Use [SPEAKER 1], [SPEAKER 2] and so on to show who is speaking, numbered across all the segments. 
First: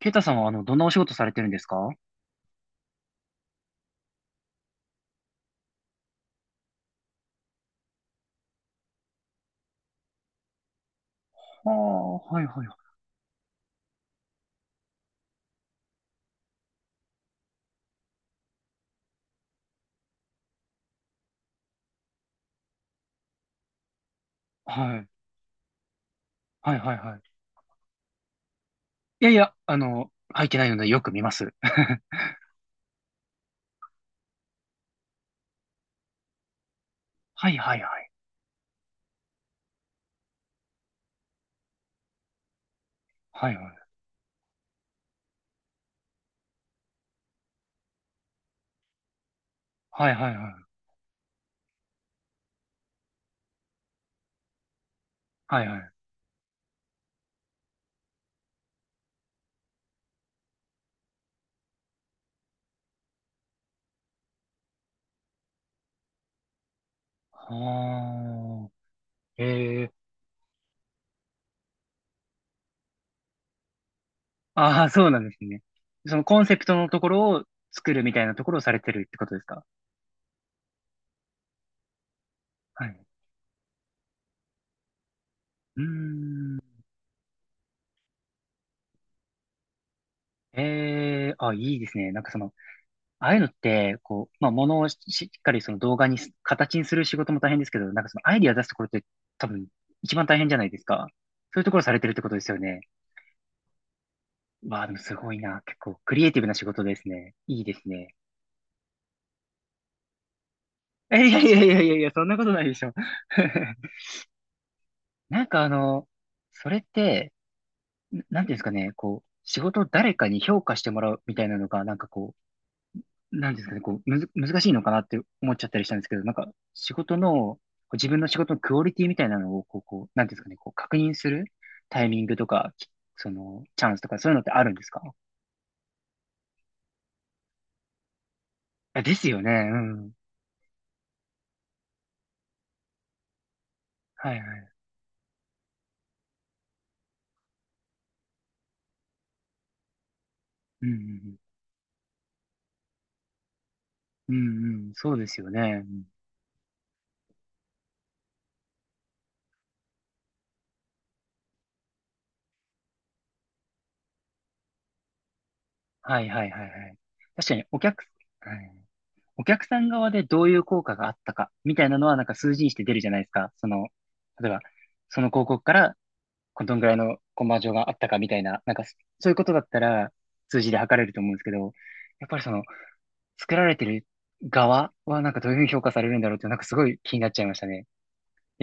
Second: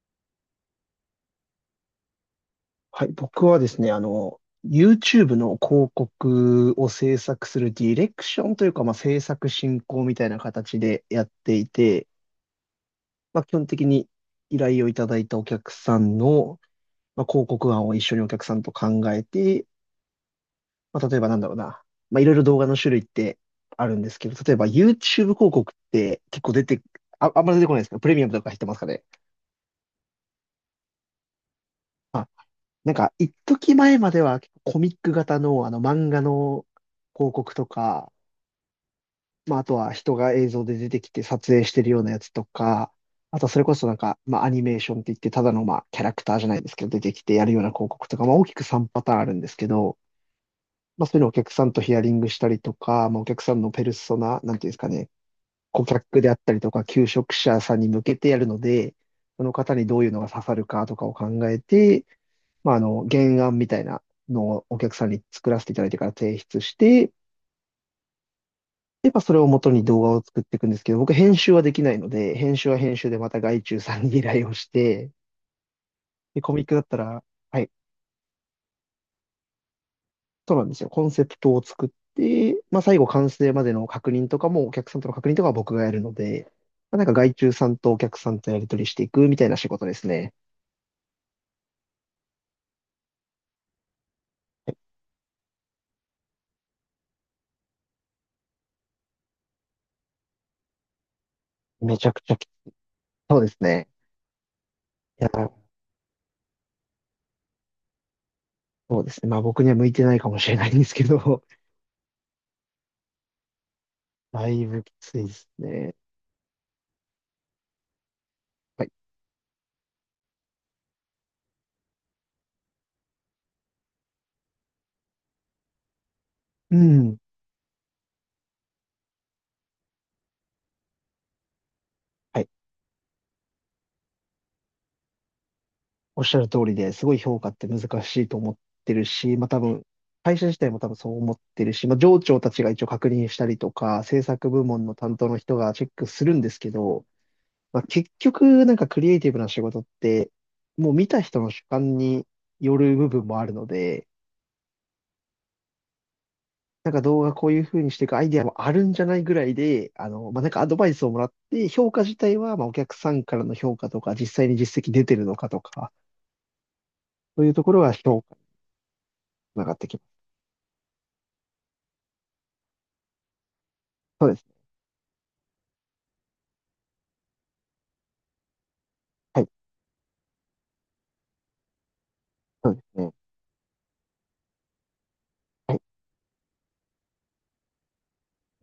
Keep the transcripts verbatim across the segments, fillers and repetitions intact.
[SPEAKER 1] ケイタさんは、あの、どんなお仕事されてるんですかは？
[SPEAKER 2] はい、僕はですね、あの、YouTube の広告を制作するディレクションというか、まあ、制作進行みたいな形でやってい
[SPEAKER 1] あ、
[SPEAKER 2] て、
[SPEAKER 1] はいはいはい。
[SPEAKER 2] まあ、基本的に依頼をいただいたお客さんの、まあ、広告案を一緒にお客さんと考えて、まあ、例えばなんだろうな、まあ、いろいろ動画の種類ってあるんですけど、例えば YouTube
[SPEAKER 1] はい。
[SPEAKER 2] 広告って結構出
[SPEAKER 1] はい
[SPEAKER 2] て、
[SPEAKER 1] はいは
[SPEAKER 2] あ、
[SPEAKER 1] い。
[SPEAKER 2] あんまり出てこないですか？プレミアムとか入ってますかね？
[SPEAKER 1] いやいや、あの、入ってないのでよく見ます。
[SPEAKER 2] なんか、一時前までは結構コミック型の、あの漫画の広
[SPEAKER 1] は
[SPEAKER 2] 告
[SPEAKER 1] い
[SPEAKER 2] と
[SPEAKER 1] はいはい。
[SPEAKER 2] か、まあ、あとは人が映像で出てきて撮影してるようなやつとか、あと
[SPEAKER 1] は
[SPEAKER 2] は
[SPEAKER 1] い
[SPEAKER 2] そ
[SPEAKER 1] は
[SPEAKER 2] れこそ
[SPEAKER 1] い。
[SPEAKER 2] なんか、まあ、アニメーションって言って、ただのまあ、キャラクターじゃないですけど、出てきてやるような広告とか、まあ、大きくさんパターンあるんですけど、
[SPEAKER 1] はいはいはい。
[SPEAKER 2] まあ、そういうのをお客さんとヒアリングしたりとか、まあ、お客さんのペルソナ、なんていうんですかね、
[SPEAKER 1] はいは
[SPEAKER 2] 顧
[SPEAKER 1] い。
[SPEAKER 2] 客であったりとか、求職者さんに向けてやるので、その方にどういうのが刺さるかとかを考えて、まあ、あの、原案みたいなのをお客さんに作らせていただいてから提出して、
[SPEAKER 1] はあ。
[SPEAKER 2] やっぱそれを元
[SPEAKER 1] え
[SPEAKER 2] に
[SPEAKER 1] え。
[SPEAKER 2] 動画を作っていくんですけど、僕編集はできないので、編集は編集でまた外注さんに依頼をし
[SPEAKER 1] ああ、そう
[SPEAKER 2] て、
[SPEAKER 1] なんですね。そのコ
[SPEAKER 2] で、
[SPEAKER 1] ン
[SPEAKER 2] コ
[SPEAKER 1] セ
[SPEAKER 2] ミ
[SPEAKER 1] プ
[SPEAKER 2] ッ
[SPEAKER 1] ト
[SPEAKER 2] クだっ
[SPEAKER 1] の
[SPEAKER 2] た
[SPEAKER 1] とこ
[SPEAKER 2] ら、
[SPEAKER 1] ろを
[SPEAKER 2] はい、
[SPEAKER 1] 作るみたいなところをされてるってことですか？
[SPEAKER 2] そうなんですよ。コンセプトを作って、まあ
[SPEAKER 1] は
[SPEAKER 2] 最
[SPEAKER 1] い。
[SPEAKER 2] 後完成までの確認とかも、お客さんとの確認とかは僕
[SPEAKER 1] う
[SPEAKER 2] がやるので、
[SPEAKER 1] ーん。
[SPEAKER 2] まあ、なんか外注さんとお客さんとやり取りしていくみたいな仕事ですね。
[SPEAKER 1] ええ、あ、いいですね。なんかその、ああいうのって、こう、まあ、ものをし、しっかりその動画にす、形にする仕事も大変ですけど、なんかそのアイディア出すところって多分一番大変じゃないですか。そういうところさ
[SPEAKER 2] め
[SPEAKER 1] れ
[SPEAKER 2] ち
[SPEAKER 1] てる
[SPEAKER 2] ゃ
[SPEAKER 1] っ
[SPEAKER 2] く
[SPEAKER 1] てこ
[SPEAKER 2] ち
[SPEAKER 1] と
[SPEAKER 2] ゃ
[SPEAKER 1] で
[SPEAKER 2] き、
[SPEAKER 1] すよね。
[SPEAKER 2] そうですね。
[SPEAKER 1] わあ、でもす
[SPEAKER 2] い
[SPEAKER 1] ごい
[SPEAKER 2] や、
[SPEAKER 1] な。結構クリエイティブな仕事ですね。いいですね。
[SPEAKER 2] そうですね。まあ僕には向いてないかもしれないんですけ
[SPEAKER 1] えいや
[SPEAKER 2] ど、
[SPEAKER 1] いやいやいやいや、そんなことないでしょ。
[SPEAKER 2] だいぶきついで
[SPEAKER 1] なん
[SPEAKER 2] す
[SPEAKER 1] かあ
[SPEAKER 2] ね。
[SPEAKER 1] の、それって、ななんていうんですか
[SPEAKER 2] はい。
[SPEAKER 1] ね、こう、仕事を誰かに評価してもらうみたいなのが、なんかこう、なんですかね、こう、むず、難しいのかなって思っちゃったりしたんですけど、なんか、
[SPEAKER 2] う
[SPEAKER 1] 仕事
[SPEAKER 2] ん。
[SPEAKER 1] の、こう自分の仕事のクオリティみたいなのを、こう、こう、なんていうんですかね、こう、確認するタイミング
[SPEAKER 2] は
[SPEAKER 1] と
[SPEAKER 2] い。
[SPEAKER 1] か、きその、チャンスとか、そういうのってあるんですか？
[SPEAKER 2] おっしゃる通りですごい評価って難しいと思って
[SPEAKER 1] あ
[SPEAKER 2] る
[SPEAKER 1] です
[SPEAKER 2] し、
[SPEAKER 1] よ
[SPEAKER 2] まあ
[SPEAKER 1] ね、
[SPEAKER 2] 多
[SPEAKER 1] う
[SPEAKER 2] 分、
[SPEAKER 1] ん。
[SPEAKER 2] 会社自体も多分そう思ってるし、まあ上長たちが一応確認したりとか、制
[SPEAKER 1] はいは
[SPEAKER 2] 作部
[SPEAKER 1] い。
[SPEAKER 2] 門の担当の人がチェックするんですけど、まあ結局なんかクリエイティブな仕事って、
[SPEAKER 1] う
[SPEAKER 2] もう見た
[SPEAKER 1] ん、
[SPEAKER 2] 人の主観による部分もあるので、
[SPEAKER 1] うん、うん、うんうん、そうですよね。うん
[SPEAKER 2] なんか動画こういう風にしていくアイディアもあるんじゃないぐらいで、あの、まあなんかアドバイスをもらって、評価自体はまあお客さんからの評価とか、実際に実績出てるのかとか、
[SPEAKER 1] はいはいはいはい。
[SPEAKER 2] そう
[SPEAKER 1] 確
[SPEAKER 2] い
[SPEAKER 1] か
[SPEAKER 2] う
[SPEAKER 1] に、
[SPEAKER 2] とこ
[SPEAKER 1] お
[SPEAKER 2] ろが
[SPEAKER 1] 客、
[SPEAKER 2] 評価に
[SPEAKER 1] はい、お
[SPEAKER 2] つな
[SPEAKER 1] 客
[SPEAKER 2] がっ
[SPEAKER 1] さ
[SPEAKER 2] て
[SPEAKER 1] ん
[SPEAKER 2] きま
[SPEAKER 1] 側で
[SPEAKER 2] す。
[SPEAKER 1] どういう効果があったか、みたいなのは、なんか数字にして出るじゃないですか。その、
[SPEAKER 2] そうです
[SPEAKER 1] 例え
[SPEAKER 2] ね。
[SPEAKER 1] ば、その広告からこどんぐらいのコンバージョンがあったかみたいな、なんかそそういう
[SPEAKER 2] は
[SPEAKER 1] こ
[SPEAKER 2] い。
[SPEAKER 1] とだったら数字で測れると思うんですけど、やっぱりその
[SPEAKER 2] そうですね。
[SPEAKER 1] 作られてる側はなんかどういうふうに
[SPEAKER 2] は
[SPEAKER 1] 評
[SPEAKER 2] い。
[SPEAKER 1] 価されるんだろうってなんかすごい気になっちゃいましたね。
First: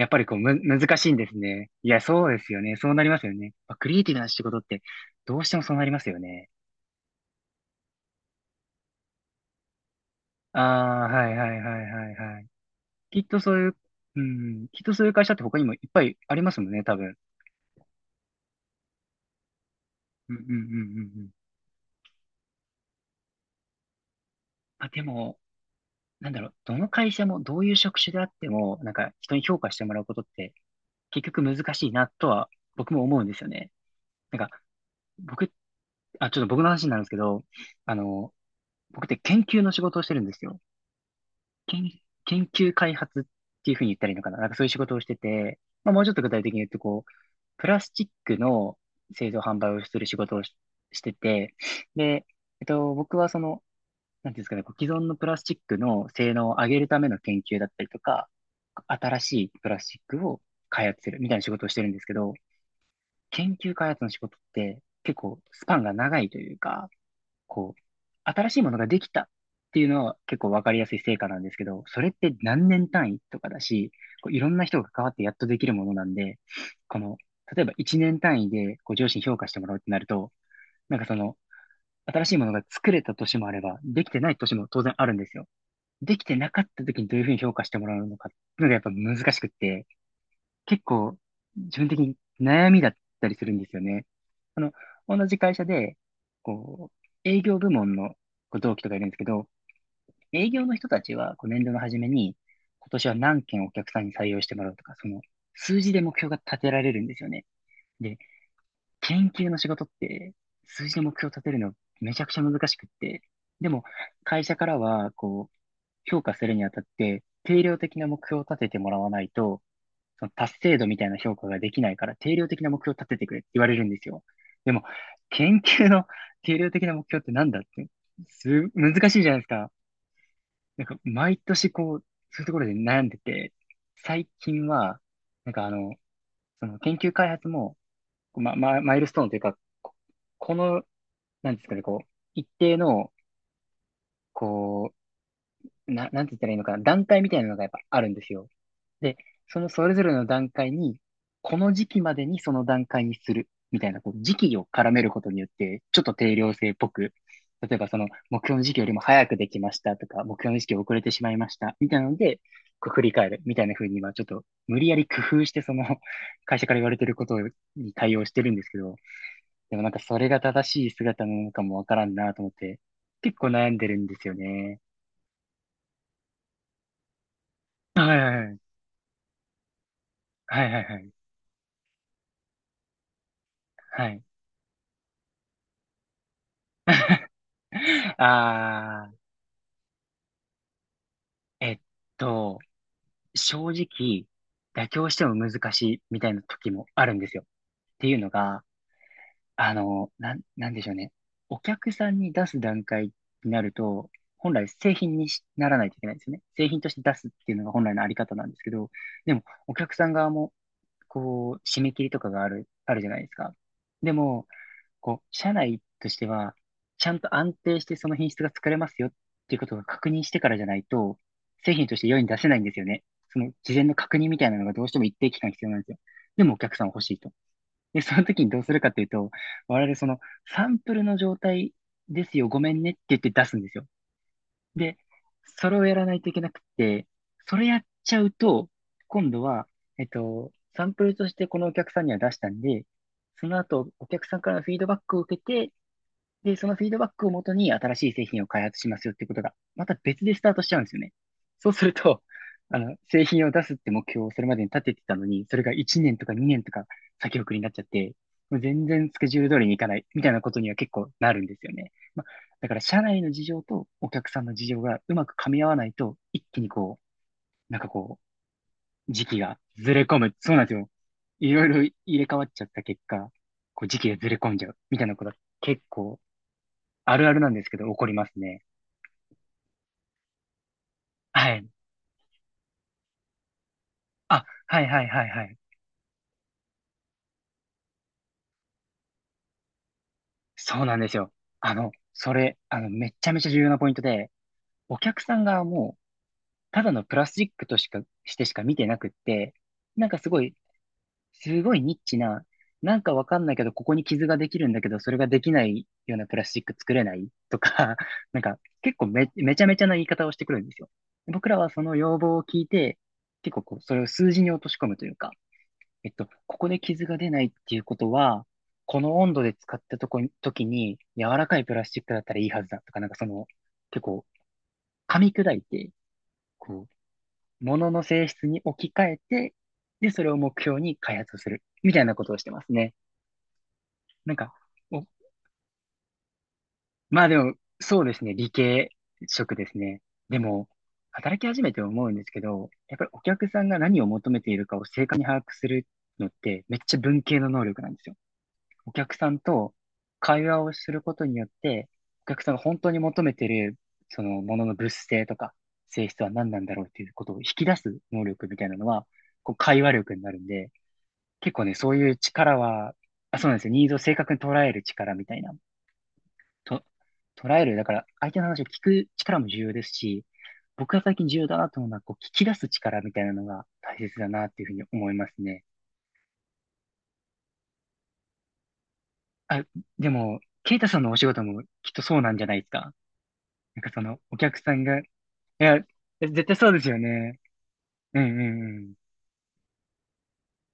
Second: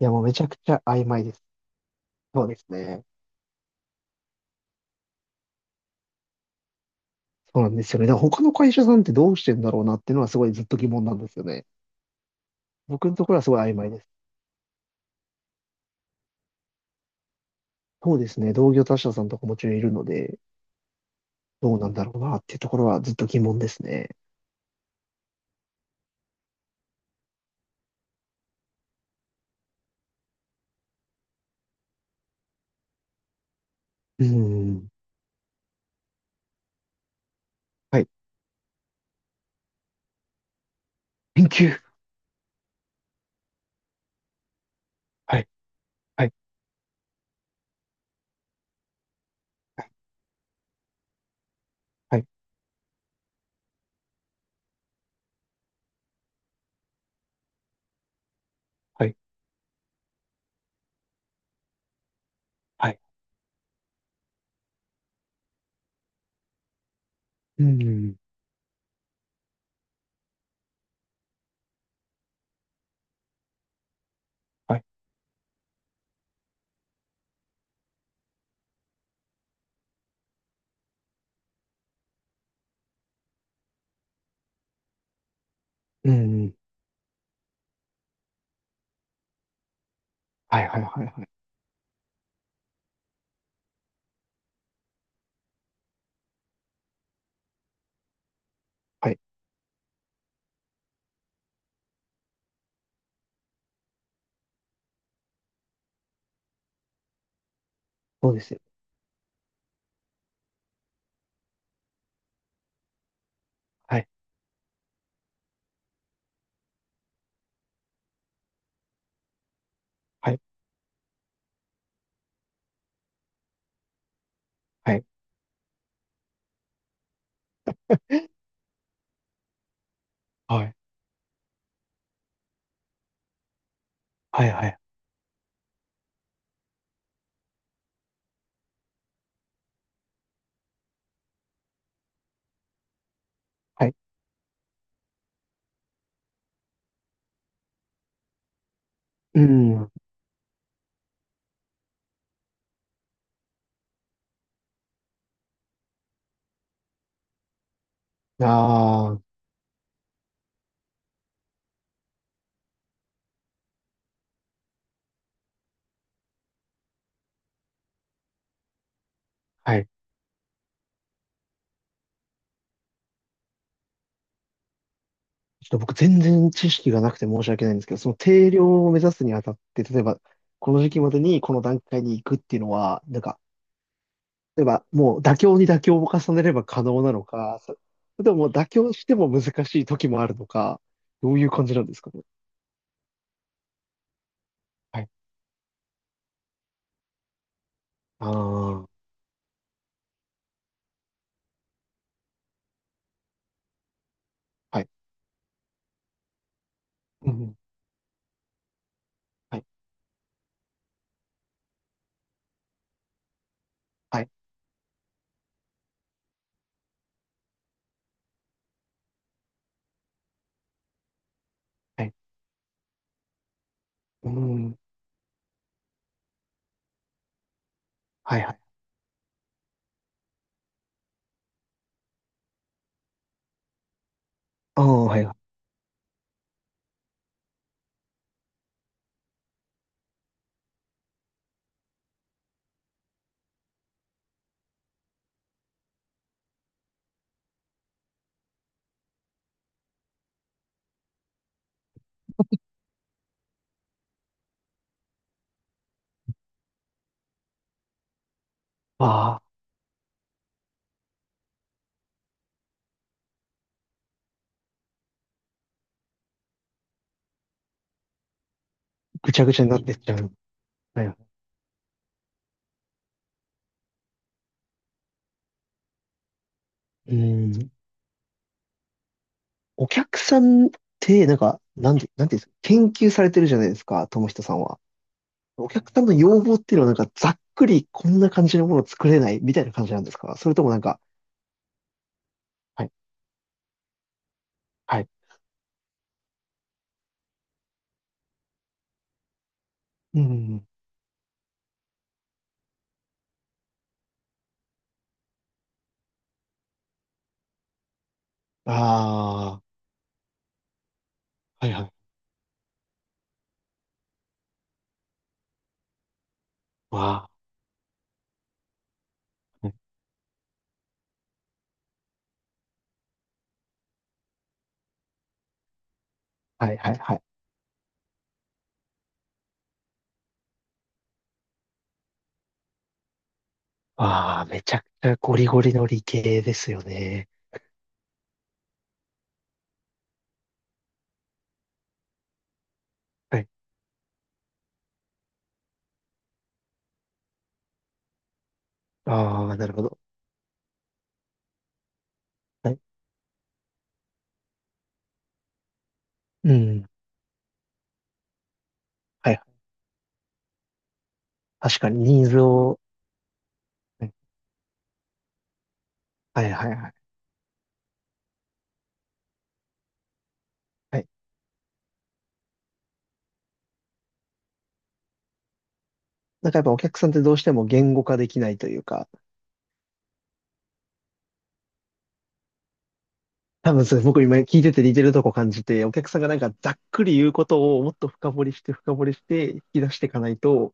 [SPEAKER 2] い
[SPEAKER 1] っ
[SPEAKER 2] や、
[SPEAKER 1] ぱ
[SPEAKER 2] もう
[SPEAKER 1] り
[SPEAKER 2] め
[SPEAKER 1] こう
[SPEAKER 2] ちゃく
[SPEAKER 1] む、
[SPEAKER 2] ちゃ
[SPEAKER 1] 難
[SPEAKER 2] 曖
[SPEAKER 1] しいん
[SPEAKER 2] 昧
[SPEAKER 1] で
[SPEAKER 2] で
[SPEAKER 1] す
[SPEAKER 2] す。
[SPEAKER 1] ね。いや、そうで
[SPEAKER 2] そう
[SPEAKER 1] す
[SPEAKER 2] で
[SPEAKER 1] よ
[SPEAKER 2] す
[SPEAKER 1] ね。そうな
[SPEAKER 2] ね。
[SPEAKER 1] りますよね。まあクリエイティブな仕事ってどうしてもそうなりますよね。
[SPEAKER 2] そうなんですよね。だから他の会社さんってどうしてんだろうなっていうのはすごい
[SPEAKER 1] あ
[SPEAKER 2] ずっと疑
[SPEAKER 1] あ、
[SPEAKER 2] 問なん
[SPEAKER 1] は
[SPEAKER 2] で
[SPEAKER 1] い
[SPEAKER 2] すよ
[SPEAKER 1] はいはい
[SPEAKER 2] ね。
[SPEAKER 1] はいはい。
[SPEAKER 2] 僕の
[SPEAKER 1] きっ
[SPEAKER 2] ところ
[SPEAKER 1] と
[SPEAKER 2] はす
[SPEAKER 1] そ
[SPEAKER 2] ご
[SPEAKER 1] う
[SPEAKER 2] い
[SPEAKER 1] い
[SPEAKER 2] 曖
[SPEAKER 1] う、
[SPEAKER 2] 昧です。
[SPEAKER 1] うん、きっとそういう会社って他にもいっぱいありますもんね、多分。
[SPEAKER 2] そうですね。同業他社さんとかもちろんいるの
[SPEAKER 1] うん
[SPEAKER 2] で、
[SPEAKER 1] うんうんうんうん。
[SPEAKER 2] どうなんだろうなっていうところはずっと疑問ですね。
[SPEAKER 1] まあ、でも、なんだろう、どの会社もどういう職種であっても、なんか人に評価してもらうことって結局難しいなとは僕も思うんですよね。
[SPEAKER 2] うー
[SPEAKER 1] なんか
[SPEAKER 2] ん。
[SPEAKER 1] 僕、あ、ちょっと僕の話になるんですけど、あ
[SPEAKER 2] はい。
[SPEAKER 1] の、僕って研究の仕事をしてるんですよ。
[SPEAKER 2] 研究。
[SPEAKER 1] 研、研究開発っていうふうに言ったらいいのかな。なんかそういう仕事をして
[SPEAKER 2] はい。
[SPEAKER 1] て、まあ、もうちょっと
[SPEAKER 2] は
[SPEAKER 1] 具
[SPEAKER 2] い。
[SPEAKER 1] 体的に言うと、こう、プラスチックの製造販売を
[SPEAKER 2] は
[SPEAKER 1] する仕事をし、してて、
[SPEAKER 2] い。
[SPEAKER 1] で、えっと、僕はその、なんていうんですかね、こう既存のプラスチックの性能を上げるための研究だったりとか、
[SPEAKER 2] はい。
[SPEAKER 1] 新しいプラスチックを開発するみたいな仕事をしてるんですけど、
[SPEAKER 2] はい。
[SPEAKER 1] 研究開発の仕事って結構スパンが長いというか、
[SPEAKER 2] うー
[SPEAKER 1] こう、
[SPEAKER 2] ん。
[SPEAKER 1] 新しいものができたっていうのは結構わかりやすい成果なんですけど、それって何年単位とかだし、こういろんな
[SPEAKER 2] は
[SPEAKER 1] 人
[SPEAKER 2] い。
[SPEAKER 1] が関わってやっとできるものなんで、この、例えばいちねん単位でこう上司に評価してもらうってなると、なんかその、新しいものが作れた年もあれば、できてない年も当然あるんですよ。
[SPEAKER 2] うー
[SPEAKER 1] できてな
[SPEAKER 2] ん。
[SPEAKER 1] かった時にどういうふうに評価してもらうのかっていうのがやっぱ難しくって、
[SPEAKER 2] はい。は
[SPEAKER 1] 結
[SPEAKER 2] い。はい。
[SPEAKER 1] 構
[SPEAKER 2] はい。
[SPEAKER 1] 自分的に悩みだったりするんですよね。あの、同じ会社で、こう、営業部門のこう同期とかいるん
[SPEAKER 2] は
[SPEAKER 1] です
[SPEAKER 2] い。
[SPEAKER 1] けど、営業の人たちはこう年度の初めに、今年は何件お客さんに採用してもらうとか、その数字で目標が立てられるんですよね。で、
[SPEAKER 2] そうですよ。
[SPEAKER 1] 研究の仕事って数字で目標を立てるのめちゃくちゃ難しくって、でも
[SPEAKER 2] はい。
[SPEAKER 1] 会社からは、こう、評価するにあたって、定量的な目標を立ててもらわないと、その
[SPEAKER 2] はい。
[SPEAKER 1] 達成度みたいな評価ができないから、定量的な目標を立ててくれって言われるんですよ。でも、
[SPEAKER 2] はい。
[SPEAKER 1] 研究の定量的な目標ってなんだって、す、難しいじゃないですか。
[SPEAKER 2] はい。
[SPEAKER 1] なんか、毎年こう、そういうところで悩んでて、最
[SPEAKER 2] はい。
[SPEAKER 1] 近
[SPEAKER 2] はい。
[SPEAKER 1] は、なんかあの、その研究開発も、ま、ま、マイルストーンというか、ここの、なんですかね、こう、一定の、
[SPEAKER 2] はい。
[SPEAKER 1] こう、な、なんて言ったらいいのかな、段階みたいなのがやっぱあるんですよ。で、
[SPEAKER 2] うー
[SPEAKER 1] そのそ
[SPEAKER 2] ん。
[SPEAKER 1] れぞれの段階に、この時期までにその段階にする、みたいな、こう、時期を絡めることによって、ちょっと定量性っぽく、例えばその、目
[SPEAKER 2] あ
[SPEAKER 1] 標の時期よりも早く
[SPEAKER 2] あ。
[SPEAKER 1] できましたとか、目標の時期遅れてしまいました、みたいなので、こう振り返る、みたいな風に今、ちょっと、無理やり工夫して、その、会社から言われてることに対応してるんですけど、で
[SPEAKER 2] は
[SPEAKER 1] もな
[SPEAKER 2] い。
[SPEAKER 1] んかそれが正しい姿なのかもわからんなと思って、結構悩んでるんですよね。
[SPEAKER 2] ちょっと僕全然知識がなくて申し訳ないんですけど、
[SPEAKER 1] は
[SPEAKER 2] その
[SPEAKER 1] いはい
[SPEAKER 2] 定
[SPEAKER 1] はい。
[SPEAKER 2] 量を目指すにあたって、例えば、
[SPEAKER 1] はい
[SPEAKER 2] こ
[SPEAKER 1] は
[SPEAKER 2] の
[SPEAKER 1] い
[SPEAKER 2] 時
[SPEAKER 1] は
[SPEAKER 2] 期ま
[SPEAKER 1] い。
[SPEAKER 2] でにこの段階に行くっていうのは、なんか、
[SPEAKER 1] はい。
[SPEAKER 2] 例えばもう妥協に妥協を重ねれば可能なのか、そそれとももう妥協し
[SPEAKER 1] あ
[SPEAKER 2] ても難しい時もあるのか、どういう感
[SPEAKER 1] え
[SPEAKER 2] じ
[SPEAKER 1] っ
[SPEAKER 2] なんですかね？
[SPEAKER 1] と、正直、妥
[SPEAKER 2] はい。
[SPEAKER 1] 協しても難しいみたいな時もあるんですよ。っていう
[SPEAKER 2] あ
[SPEAKER 1] のが、
[SPEAKER 2] あ、
[SPEAKER 1] あの、なん、なんでしょうね。お客さんに出す段階になると、本来
[SPEAKER 2] はい。
[SPEAKER 1] 製品にしならないといけないんですよね。製品として出すっ
[SPEAKER 2] う
[SPEAKER 1] てい
[SPEAKER 2] ん。
[SPEAKER 1] うのが本来のあり方なんですけど、でも、
[SPEAKER 2] はい。
[SPEAKER 1] お客さん側も、こう、締め切りとかがある、あるじゃないですか。で
[SPEAKER 2] はい。
[SPEAKER 1] も、こう、社内としては、ちゃんと安定してその品質が作れますよっていうことが確認してからじゃないと、製品とし
[SPEAKER 2] は
[SPEAKER 1] て
[SPEAKER 2] い。
[SPEAKER 1] 世に出せないんですよね。その事前の確認
[SPEAKER 2] う
[SPEAKER 1] みたいなのが
[SPEAKER 2] ん。
[SPEAKER 1] どうしても一定期間必要なんですよ。でもお客さんは欲しいと。で、その
[SPEAKER 2] はい
[SPEAKER 1] 時に
[SPEAKER 2] は
[SPEAKER 1] ど
[SPEAKER 2] い。
[SPEAKER 1] うするかっていうと、我々そのサンプルの状態ですよ、ごめんねって言って出すんですよ。
[SPEAKER 2] あ
[SPEAKER 1] で、
[SPEAKER 2] あ、はいはい。
[SPEAKER 1] それをやらないといけなくて、それやっちゃうと、今度は、えっと、サンプルとしてこのお客さんには出したんで、その後、お客さんからのフィードバックを受けて、で、そのフィードバックをもとに新しい製品を開発しますよってことが、また別でスタートしちゃうんですよね。そうすると、あの、製品を出すって目標をそれまでに立ててたのに、それがいちねんとかにねんとか先送りになっちゃって、もう全然スケジ
[SPEAKER 2] あ
[SPEAKER 1] ュ
[SPEAKER 2] あ、
[SPEAKER 1] ール通りにいかないみたいなことには結構なるんですよね。まあ、だから社内の事情とお客さんの事情がうまく噛み合わないと、一気にこう、なんかこう、時
[SPEAKER 2] ぐ
[SPEAKER 1] 期
[SPEAKER 2] ちゃぐ
[SPEAKER 1] が
[SPEAKER 2] ちゃになっ
[SPEAKER 1] ず
[SPEAKER 2] てっ
[SPEAKER 1] れ
[SPEAKER 2] ちゃ
[SPEAKER 1] 込
[SPEAKER 2] う。
[SPEAKER 1] む。そうなんですよ。
[SPEAKER 2] はいは
[SPEAKER 1] いろいろ入れ替わっちゃった結果、こう時期がずれ込んじゃうみたいなことが結構
[SPEAKER 2] い。
[SPEAKER 1] あ
[SPEAKER 2] う
[SPEAKER 1] るあるなんです
[SPEAKER 2] ん。
[SPEAKER 1] けど、怒りますね。
[SPEAKER 2] お客さんって、なん
[SPEAKER 1] は
[SPEAKER 2] か、
[SPEAKER 1] い。
[SPEAKER 2] なんで、なんていうんですか、研究されてるじゃないですか、友人
[SPEAKER 1] あ、
[SPEAKER 2] さんは。
[SPEAKER 1] はいはいはいはい。
[SPEAKER 2] お客さんの要望っていうのは、なんか、ざっくりこんな感じのものを作れないみたいな感じなんですか？それともなん
[SPEAKER 1] そうなん
[SPEAKER 2] か、
[SPEAKER 1] ですよ。あの、それ、あ
[SPEAKER 2] は
[SPEAKER 1] の、
[SPEAKER 2] い、
[SPEAKER 1] めっちゃめちゃ重要なポイントで、お
[SPEAKER 2] はい、
[SPEAKER 1] 客さんがもう、ただのプラスチックとしか、してしか見てなくって、なんか
[SPEAKER 2] う
[SPEAKER 1] す
[SPEAKER 2] ん、
[SPEAKER 1] ご
[SPEAKER 2] う
[SPEAKER 1] い、
[SPEAKER 2] ん
[SPEAKER 1] すごいニッチな、なんかわかんないけど、ここに傷ができるんだけど、それができないようなプラスチック作れないとか、なんか結構め、め
[SPEAKER 2] あ
[SPEAKER 1] ちゃめちゃな言い方をしてくるんですよ。僕ら
[SPEAKER 2] あ、
[SPEAKER 1] は
[SPEAKER 2] はいは
[SPEAKER 1] そ
[SPEAKER 2] いうん
[SPEAKER 1] の要望を聞いて、結構こう、それを数字に落とし込むというか、えっと、ここで
[SPEAKER 2] んあ
[SPEAKER 1] 傷が
[SPEAKER 2] あ
[SPEAKER 1] 出
[SPEAKER 2] は
[SPEAKER 1] ない
[SPEAKER 2] い
[SPEAKER 1] っていうことは、この温度で
[SPEAKER 2] はいわ
[SPEAKER 1] 使っ
[SPEAKER 2] あ、
[SPEAKER 1] たとこに、時に柔らかいプラスチックだったらいいはずだとか、なんかその、結構噛み砕いて、
[SPEAKER 2] はい
[SPEAKER 1] こ
[SPEAKER 2] は
[SPEAKER 1] う、
[SPEAKER 2] いはい。
[SPEAKER 1] 物の性質に置き換えて、で、それを目標に開発をする、みたいなことをしてますね。なん
[SPEAKER 2] ああ、
[SPEAKER 1] か、
[SPEAKER 2] めちゃく
[SPEAKER 1] お、
[SPEAKER 2] ちゃゴリゴリの理系ですよ
[SPEAKER 1] まあ
[SPEAKER 2] ね。
[SPEAKER 1] でも、そうですね、理系職ですね。でも、働き始めて思うんですけど、やっぱりお
[SPEAKER 2] は
[SPEAKER 1] 客
[SPEAKER 2] い。
[SPEAKER 1] さんが何を求めているかを正確に把握するのって、めっちゃ文系の能力なんですよ。お客さん
[SPEAKER 2] ああ、なる
[SPEAKER 1] と
[SPEAKER 2] ほど。
[SPEAKER 1] 会話をすることによって、お客さんが
[SPEAKER 2] は
[SPEAKER 1] 本
[SPEAKER 2] い。
[SPEAKER 1] 当に求めてる、そのものの物性とか性質は何
[SPEAKER 2] う
[SPEAKER 1] なんだろう
[SPEAKER 2] ん。
[SPEAKER 1] っていうことを引き出す能力みたいなのは、
[SPEAKER 2] はい。
[SPEAKER 1] こう会話力になるんで、結構ね、
[SPEAKER 2] 確か
[SPEAKER 1] そうい
[SPEAKER 2] に
[SPEAKER 1] う
[SPEAKER 2] ニーズ
[SPEAKER 1] 力
[SPEAKER 2] を。
[SPEAKER 1] は、あ、そうなんですよ。ニーズを正確に捉える力みたいな。
[SPEAKER 2] はいはいはい。
[SPEAKER 1] と、
[SPEAKER 2] はい。
[SPEAKER 1] 捉える、だから相手の話を聞く力も重要ですし、僕
[SPEAKER 2] は
[SPEAKER 1] が
[SPEAKER 2] い。
[SPEAKER 1] 最近重要だなと思うのは、こう聞き出す力みたいなのが大切だなっていうふうに思いますね。
[SPEAKER 2] なんかやっぱお客さんってどうしても言語化できないというか、
[SPEAKER 1] あ、でも、ケイタさんのお仕事もきっとそうなんじゃないですか。
[SPEAKER 2] 多
[SPEAKER 1] なん
[SPEAKER 2] 分
[SPEAKER 1] か
[SPEAKER 2] そ
[SPEAKER 1] そ
[SPEAKER 2] れ
[SPEAKER 1] の、
[SPEAKER 2] 僕今
[SPEAKER 1] お客
[SPEAKER 2] 聞いて
[SPEAKER 1] さ
[SPEAKER 2] て
[SPEAKER 1] ん
[SPEAKER 2] 似
[SPEAKER 1] が、
[SPEAKER 2] て
[SPEAKER 1] い
[SPEAKER 2] るとこ感じ
[SPEAKER 1] や、
[SPEAKER 2] て、お客さんがなん
[SPEAKER 1] 絶
[SPEAKER 2] か
[SPEAKER 1] 対そ
[SPEAKER 2] ざ
[SPEAKER 1] う
[SPEAKER 2] っ
[SPEAKER 1] ですよ
[SPEAKER 2] くり言う
[SPEAKER 1] ね。
[SPEAKER 2] ことをもっと
[SPEAKER 1] うん
[SPEAKER 2] 深
[SPEAKER 1] う
[SPEAKER 2] 掘り
[SPEAKER 1] ん
[SPEAKER 2] して
[SPEAKER 1] うん。
[SPEAKER 2] 深掘りして引き出していかないと、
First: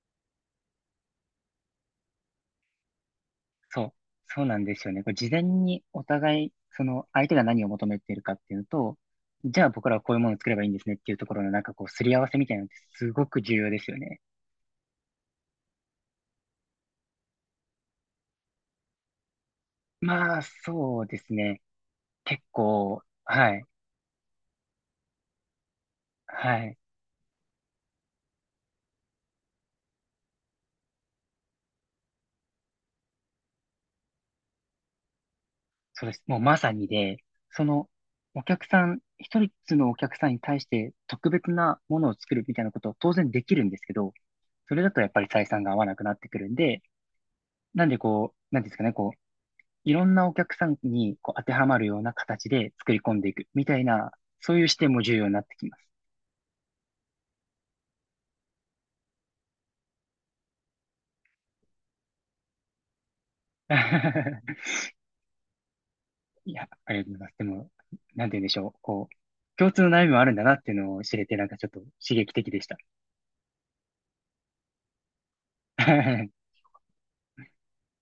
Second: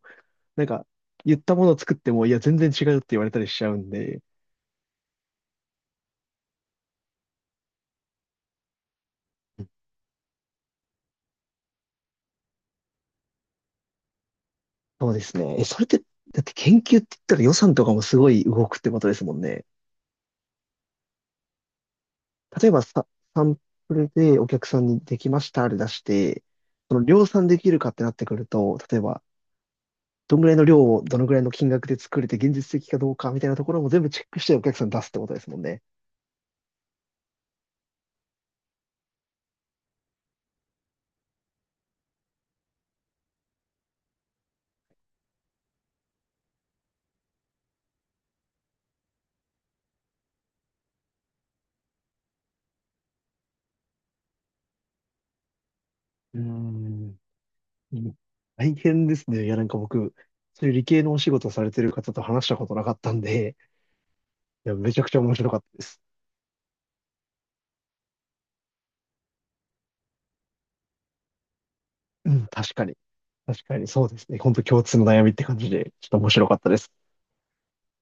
[SPEAKER 2] なんか言ったものを作っても、いや全然違うって言われたりしちゃう
[SPEAKER 1] そ
[SPEAKER 2] ん
[SPEAKER 1] う。
[SPEAKER 2] で、
[SPEAKER 1] そうなんですよね。これ事前にお互い、その、相手が何を求めているかっていうのと、じゃあ僕らはこういうものを作ればいいんですねっていうところのなんかこう、すり合わせみたいなのってすごく重要ですよね。
[SPEAKER 2] そうですね。え、それって、だって研究って言ったら予算とかもすごい動くってことですもんね。
[SPEAKER 1] まあ、そうですね。結
[SPEAKER 2] 例えば
[SPEAKER 1] 構、
[SPEAKER 2] さ、サ
[SPEAKER 1] は
[SPEAKER 2] ン
[SPEAKER 1] い。
[SPEAKER 2] プルでお客さんにできましたで出して、
[SPEAKER 1] はい。
[SPEAKER 2] その量産できるかってなってくると、例えば、どんぐらいの量をどのぐらいの金額で作れて現実的かどうかみたいなところも全部チェックしてお客さんに出すってことですもんね。
[SPEAKER 1] そうです。もうまさにで、そのお客さん、ひとりのお客さんに対して特別なものを作るみたいなことは当然できるんですけど、それだとやっぱり採算が合わなくなってくるんで、なんでこう、なんていうんですかね、こう、いろんなお客さんにこう当てはまるような形で作り込んでいくみたいな、そういう視点も重要になってきます。
[SPEAKER 2] うーん。大変ですね。いや、なんか僕、そういう理系のお仕事されてる方と話したことなかったんで、い や、めちゃくちゃ面白かったです。
[SPEAKER 1] いや、ありがとうございます。でも、なんて言うんでしょう。こう、共通の悩みもあるんだなっていうのを知れて、なんかちょっと刺激
[SPEAKER 2] うん、
[SPEAKER 1] 的でし
[SPEAKER 2] 確
[SPEAKER 1] た。
[SPEAKER 2] かに。確かに、そうですね。本当共通の悩みって感じで、ちょっと面 白かったです。